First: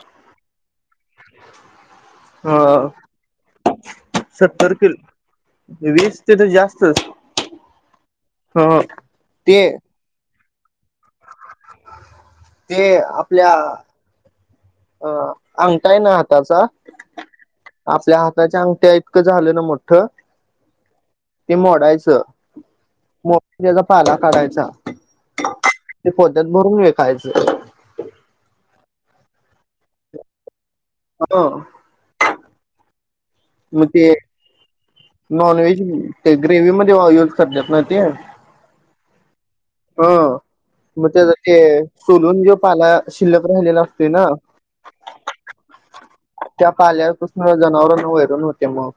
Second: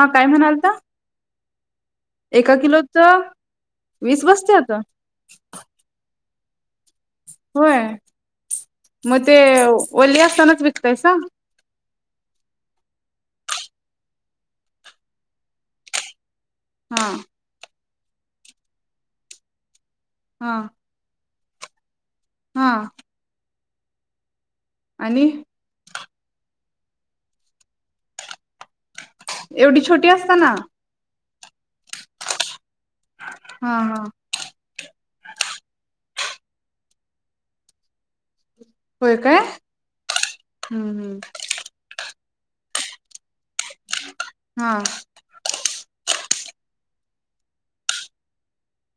हा काय म्हणालता, एका अ किलोच वीस बसत्यात तिथे जास होय, मग ते वली असताना. विकतायसा. ते आपल्या अ अंगटा हाय ना हा हाताचा. हा आपल्या हाताच्या अंगठ्या, इतकं झालं ना मोठं. हा! ते मोडायचं. हा! मोडून त्याचा पाला काढायचा. आणि ते पोत्यात भरून विकायचं. एवढी छोटी असताना. हो. हा म हा ते नॉनव्हेज ते ग्रेवमध्ये युज करत्यात. ना ते होय काय ह हम्म मग हम्म त्याचं ते सोलून घेऊ पाला शिल्लक राहिलेला. असतोय ना हा त्या पाल्याबसंन जनावरना वैरून होते. मग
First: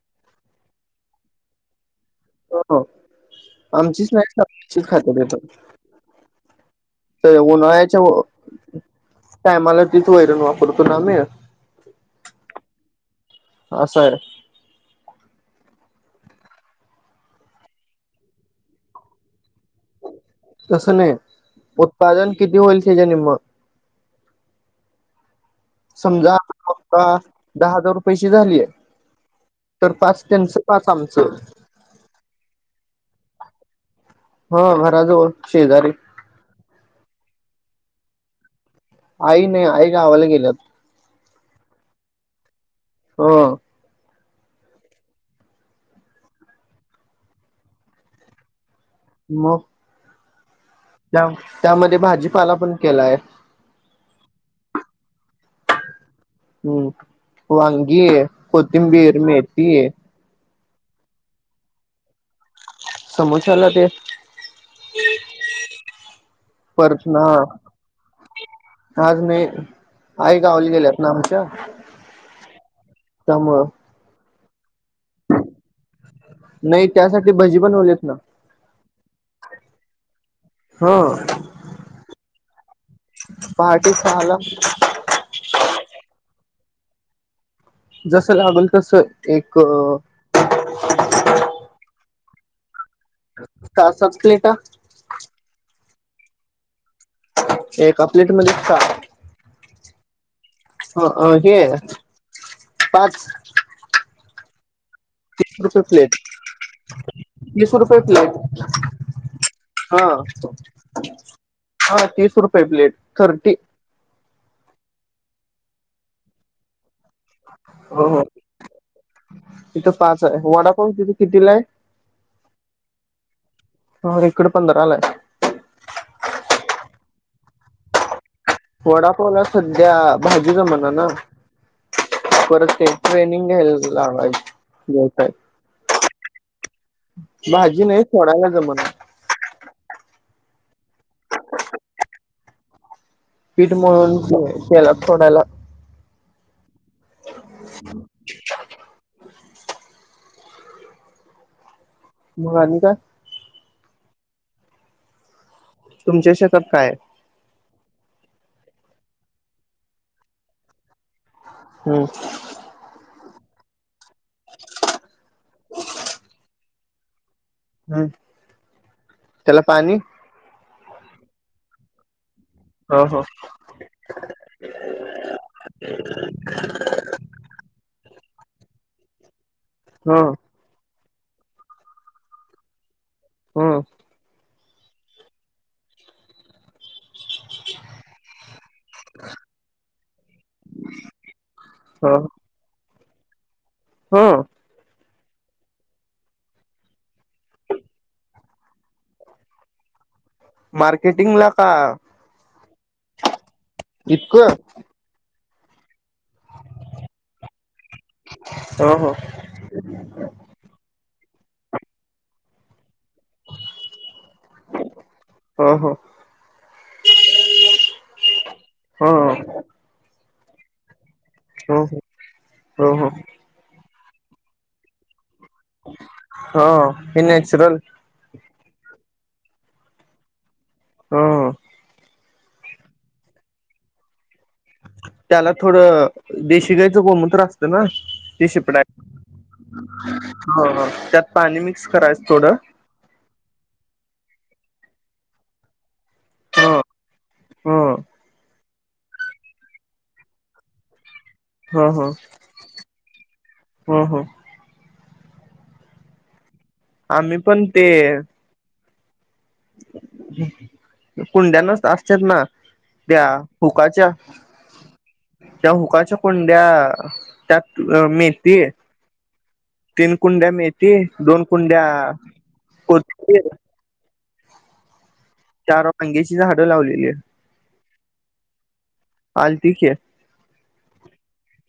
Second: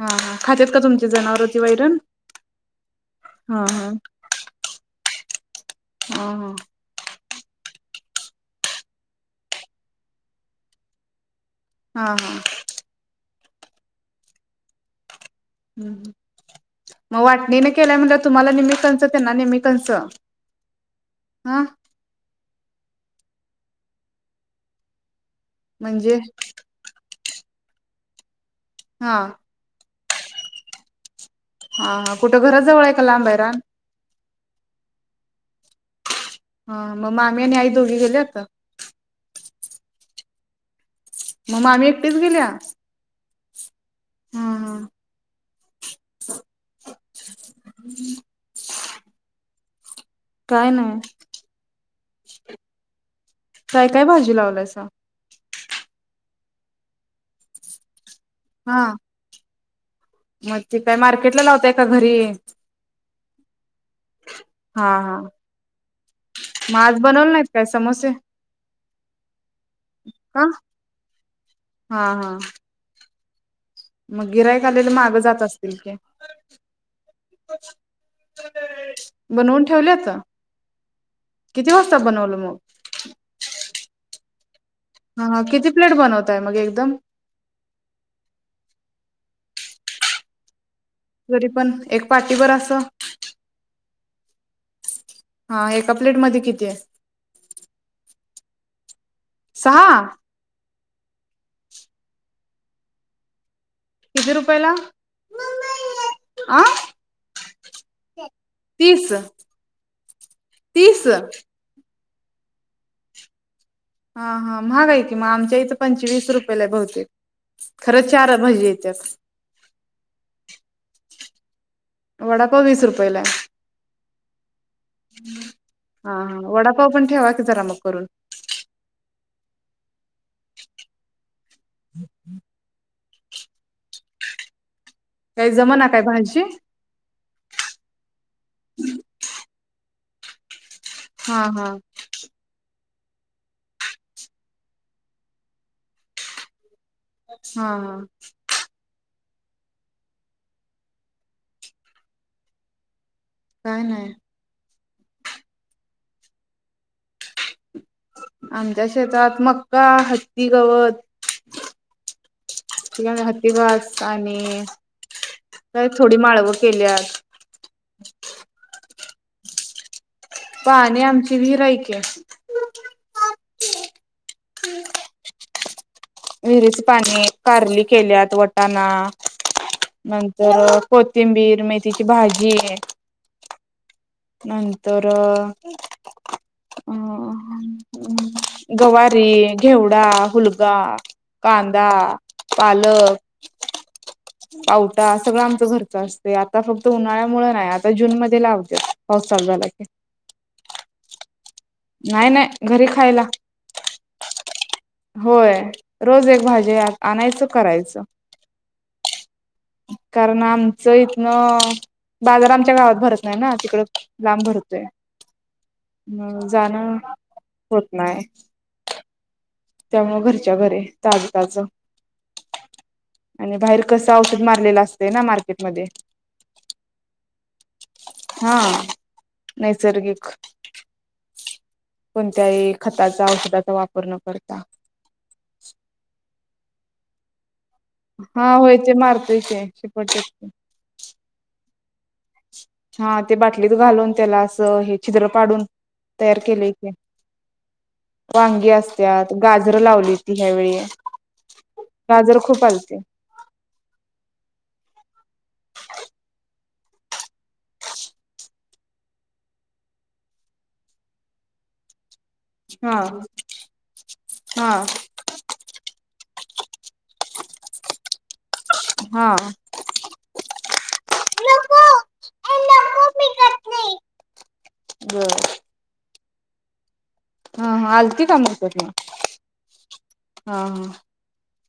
हा हा खात्यात, का तुमची जनावरं ती वैरण, हो, हा हा आमचीच नाही [inaudible] खात [inaudible] हा हा. तर उन्हाळ्याच्या टायमाला तिथचं वैरण वापरतो. ना आम्ही, हा हा.. असये ह्म्म ह्म्म मग वाटणी न केल्या म्हणलं! तुम्हाला निम्म त्यांना निम्म कंच! तसं नाही! हा उत्पादन किती होईल? निम्म! म्हणजे समजा दहा हजार रुपयेशी झालीये! हा.. तर पाच त्यांचं! पास आमचं! हा कुठे घरा जवळ आहे का लांब आहे रान? हा घराजवळ शेजारी! हा म मामी आणि आई दोघी गेल्या का? काही नाही! आई गावाला गेल्यात! म मामी एकटेच गेल्या? हो.. हाहा म काय नाय. त्या त्यामध्ये भाजीपाला पण केलाय. काय काय भाजी लावलाय सा? हम्म वांगीये हा कोथिंबीर, मेथी ये मग ते काय मार्केटला लावताय का घरी? समोस्याला ते हा हा मग आज परत ना! बनवलं नाहीत काय समोसे आज नाही! आई का गावाला गेल्यात ना आमच्या! हा सम म गिर्‍हाईक गिऱ्हाईक आलेल माग जात असतील ते? नाही त्यासाठी भजी बनवलेत ना बनवून ठेवल्याता? हा किती वाजता बनवलं मगं? पहाटे [unintelligible] हा किती प्लेट बनवतांय मग एकदम? जस लागल तसं एक तरी पण एक पाटी भर अस? [unintelligible] सहा सात प्लेटा! एक प्लेट मध्ये किती आसतात? एका प्लेट मध्ये सहा! सहा हे पाच! किती रुपयला? तीस रुपये प्लेट तीस रुपये प्लेट तीस तीस हा हा तीस रुपये प्लेट थर्टी हा हा महाग हाय की मग आमच्या इथं पंचवीस रुपयेला बहुते हो हो इथं पाच हाय वडापाव तिथ कितीला आहे. वडापाव वीस रुपयला हा इकडे पंधराला आहे हाय. तो पण ठेवा की जरा मग करून वडापावला सध्या भाजी जमना ना परतते. ट्रेनिंग घ्यायला लावायच देवसाय काही जमना काय भाजी? भाजी नाही सोडायला जमना. हा हा. पीठ मळून तेलात सोडायला हा हा. मग आणि काय? काय नाही? तुमचे शेतात काय हाय. आमच्या शेतात मक्का, हत्ती गवत हम्म. हातीभास आणि काय थोडी माळव केल्यात. हम्म. त्याला पाणी. पाणी आमची विहिर आहे की. ह ह व्हिरीच पाणी कारली केल्यात. वटाणा ह नंतर कोथिंबीर मेथीची भाजी आहे हम नंतर अ गवारी घेवडा हलगा कांदा पालक हा हा सगळं आमच घरच असतय आता फक्त उन्हाळ्यामुळे नाही आता जून मध्ये लावत्यात. पा सल झालाक मार्केटिंग ला का नाही नाही घरी खायला इतकं होय. रोज एक भाजी आणायचं करायचं ह कारण आमचं इ न बाजार आमच्या गावात भर नाही ना तिकड लांब भरतोय ह ह ह होत नाही ह ह त्यामुळे घरच्या घर ताजकाच ह हो हो आणि बाहेर कसं औषध मारलेला असते ना म हा इ नॅचुरल हा नैसर्गिक हम कोणत्याही खताचा औषधाचा वापर न करत त्याला थोडं देशशी गायचं कोणमणंत्र अस ना ती हा होय शिपडाय ते मारतोय ते शिपट त्यात पाणी मी कराचं हा ते बाकी लीत घालून त्याला असं हे छद्र पाडून तयार केले ह ह वांगी अस त्यात गाजरं लावली तती ह्यावेेळी ह ह गाजर खूप चालते ह ह आम्ही पण ते कुंड्यानच असत ना हा त्या हुकाच्या हा त्या हुकाच्या कोंड्या त्यात अ मीन त हा तीन कुंड्या मेती दोन कुंड्या कोथती बम चार वांगेची झाडं लावलेली आहे हा हा हलती काम करत हलतीचे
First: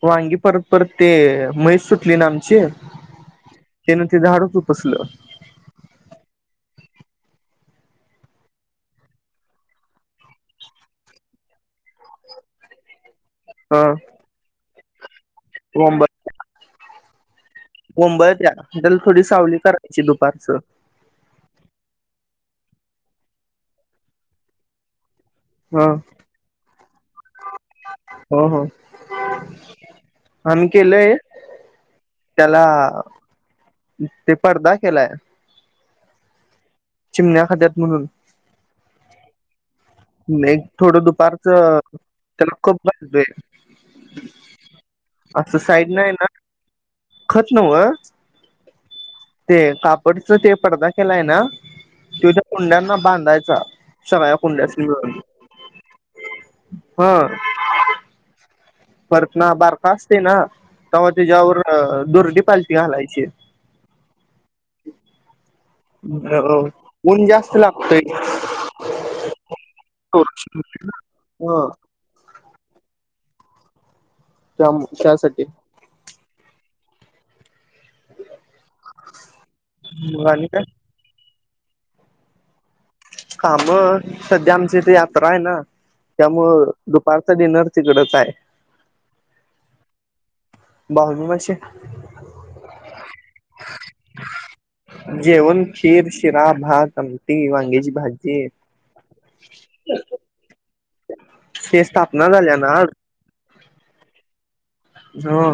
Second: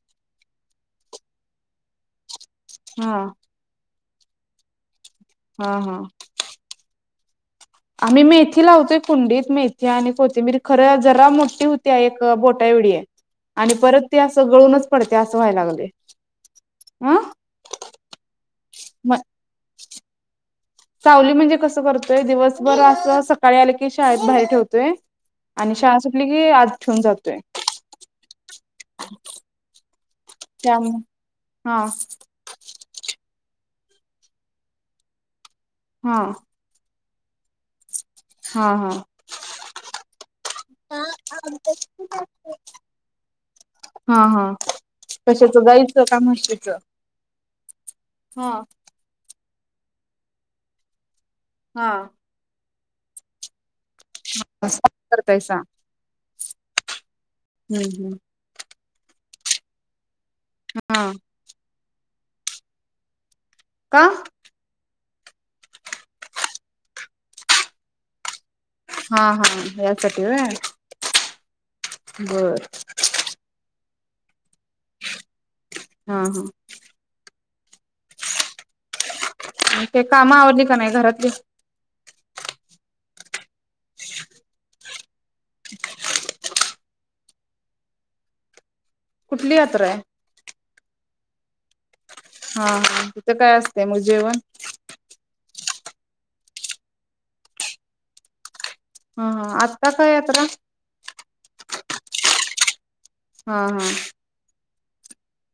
वांगी परत परत ते मैच सुटली ना आम हा त्यान ते झाडच उपसलं हा हा आम्ही मेथी लावतोय कुंडीत मेथी आणि कोथबीरी खरं जरा मोठी होती एक बोटा एवढी आहे आणि ह परत ते सगळूनच ते अस व्हायला लागले आं मुंबईत या तर थोडी सावली करायची दुपारचं सावली म्हणजे कसं करतोय, दिवसभर असं सकाळी आलं की शाळेत बाहेर ठेवतोय. आणि ह शाळा सुटली की आज ठेऊून जातोय. हो हो आम्ही त्यामु केलोय हा त्याला ते पर्दा केलाय हा चिमण्याखात्यात म्हणून हा हा एक थोडं दुपारचं त्याला खूप बसतोय, हा हा कशाच असं साईड गाईचं नाही का ना म्हशीचं? खत नव्ह हा ते कापडच ते पडदा केलाय हा तुझ्या कुंड्या बांधायचा चाव्या कुंड्यात असतील असं बघ करतायसा हम्म हम्म बघ [unintelligible] ते ना तवा हा त्याच्यावर अ दुर्टी पालथी घालायची का? हो हो ऊन जास्त लागतयं. हा हा [unintelligible] व्हय बरं [inaudible] [unintelligible] च्यासाठी हा ते मग काम आणि काय आवरली का नाही घरातली? काम? सध्या आमच्या इथे यात्रा आहे ना, त्यामुळं दुपारचं डिनर तिकडचं हाय. कुठली यात्रा आहे? [unintelligible] मासे हा, तिथं काय असते मग जेवण? जेवण खीर, शिरा, भाात आमटी, वांग्याची भाजी. हा हा, आज कसा यात्रा? ना झाल्या ना आज? हा हा. हो.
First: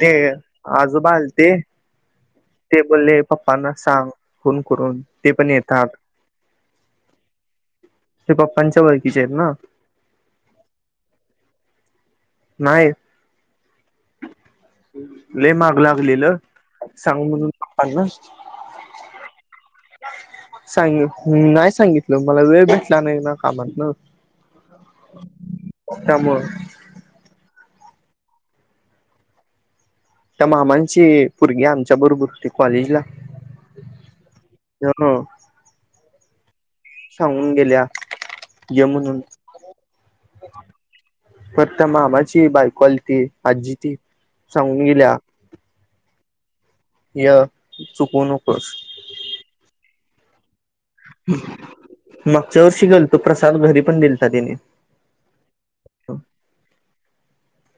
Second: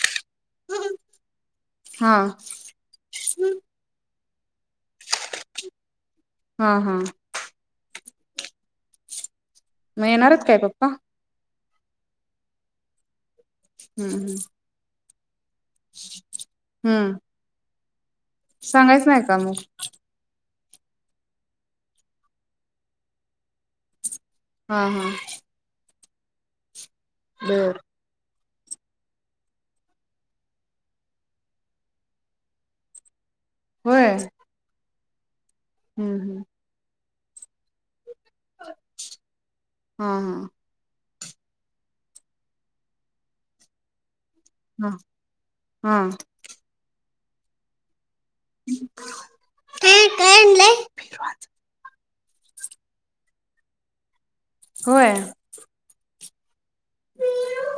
ते -आजोबा आलते हा ते बोलले पप्पांना सांग. कोण- करून ते पण येतात. हा हा ते पप्पांच्या ओळखीचे आहेत ना. म येणार आहेत काय पप्पा? नाही. हम हम. लै माग लागलेलं हम्म सांग म्हणून. अ [unintelligible] सांगायच नाही का म? सांग -नाही सांगितलं मला वेळ भेटला नाही ना कामात न. हा हा. त्यामुळे- बर. त्या मामांची -पोरगी आमच्या बरोबर होती कॉलेजला. होय. हो [unintelligible] हम्म हम्म. सांगून गेल्या. हा ये म्हणून हा. फक्त मामाची बायको आली होती. आज्जी ती सांगून हा -हा. या- ते हम्म. मागच्या वर्षी गेलतो प्रसाद घरी पण दिल्ता तेनी. होय.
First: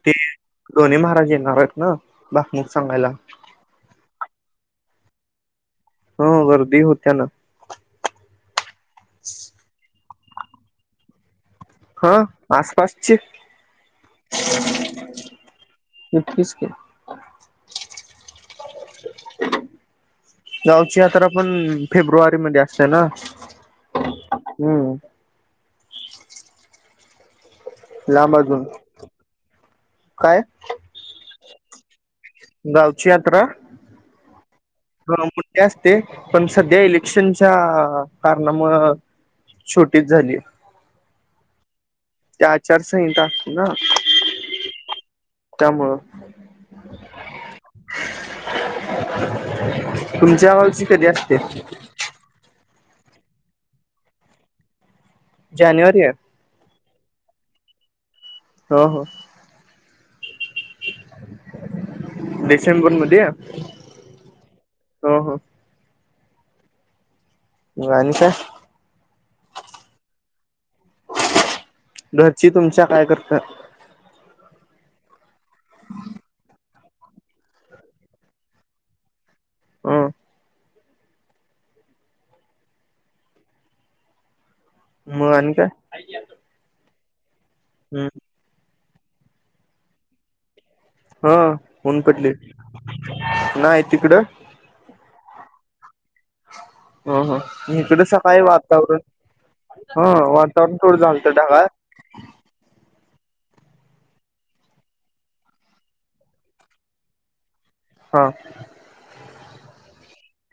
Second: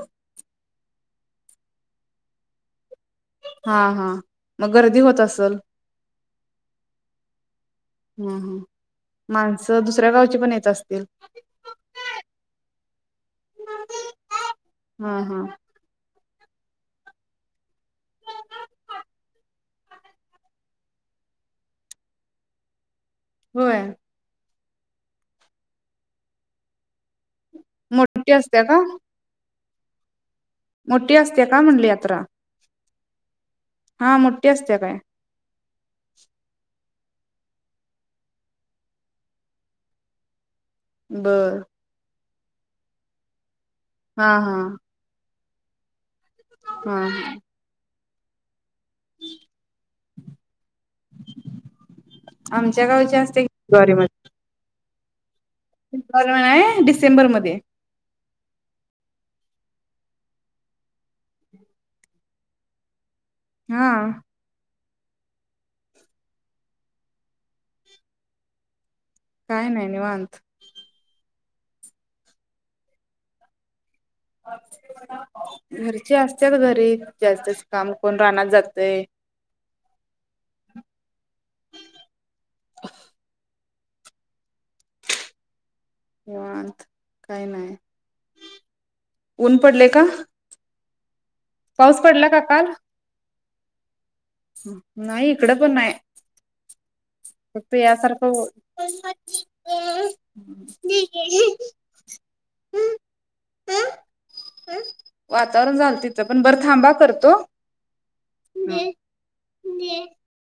ते ढोणे महाराज येणार आहेत ना. बाकी हा हा मग गर्दी होत तसल. हो गर्दी होत्या ना. हम हम. माणसं दुस दुसऱ्यागावची पण येत असतील. हा आसपास ची हा हा इतकीच की. गावची यात्रा पण फेब्रुवारी मध्ये असते ना. होय. हम्म. मोठ्ठी लांब असत्या अजून का? काय? मोठी असते का म्हणली यात्र? गावची यात्रा. मोठी असत्या काय जरा मोठी असते पण सध्या इले क्शन च्या कारणामुळं छोटीच झाली. बर. ते आचारसंहिता असते ना. हा हा. त्यामुळं. हम. [unintelligible] तुमच्या गावची कधी असत्या? आमच्या गावची असत्या की फेब्रुवारीमध्ये. जानेवारी आहे [unintelligible] डिस सेंबरमध्ये. हो हो. डिसेंबरमध्ये का? हा. ह ह. मग आणि काय? काय नाही निवांत. घरची तुमच्या काय करत्यात? अ [unintelligible] घरची असत्यात घरी. जास्तचं काम करून रानात जातयं हा. ह [unintelligible] मगं आणि काय. काही नाही. हम्म ऊन पडले का. हा पाऊस पडला का काल. नाहीय तिकडं. नाही इकडं पण नाही. ह हा फक्त इकडं यासारख व सकाळी वातावरण हा वातावरण थोडं झालतं ढगाळ वातावरण झालतं तिथं पण बरं थांबा करतो. हा. न [unintelligible]